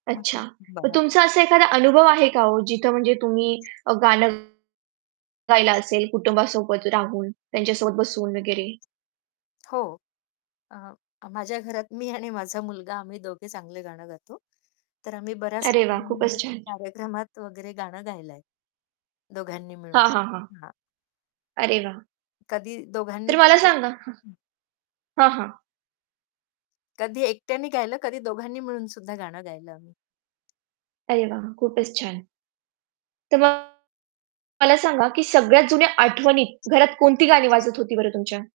अच्छा, तर तुमचा असा एखादा [unintelligible] अनुभव आहे का हो जिथं म्हणजे तुम्ही अ, गाणं गायला असेल, कुटुंबासोबत राहून, त्यांच्यासोबत बसून वगैरे. हो. अ, माझ्या घरात मी आणि माझा मुलगा आम्ही दोघे चांगलं गाणं गातो, तर आम्ही बऱ्याच अरे वाह! खूपच [unintelligible] छान. कार्यक्रमात वगैरे गाणं गायलंय. दोघांनी मिळून. हां, हां, हां. हां. अरे वाह! कधी दोघांनी तर मला केले सांगा हां. हं. हां, हां. कधी एकट्यानी गायलं, कधी दोघांनी मिळून सुद्धा गाणं गायलं आम्ही. अरे वाह, खूपच छान. तर मग मला सांगा, की सगळ्यात जुन्या आठवणीत घरात कोणती गाणी वाजत होती बरं तुमच्या?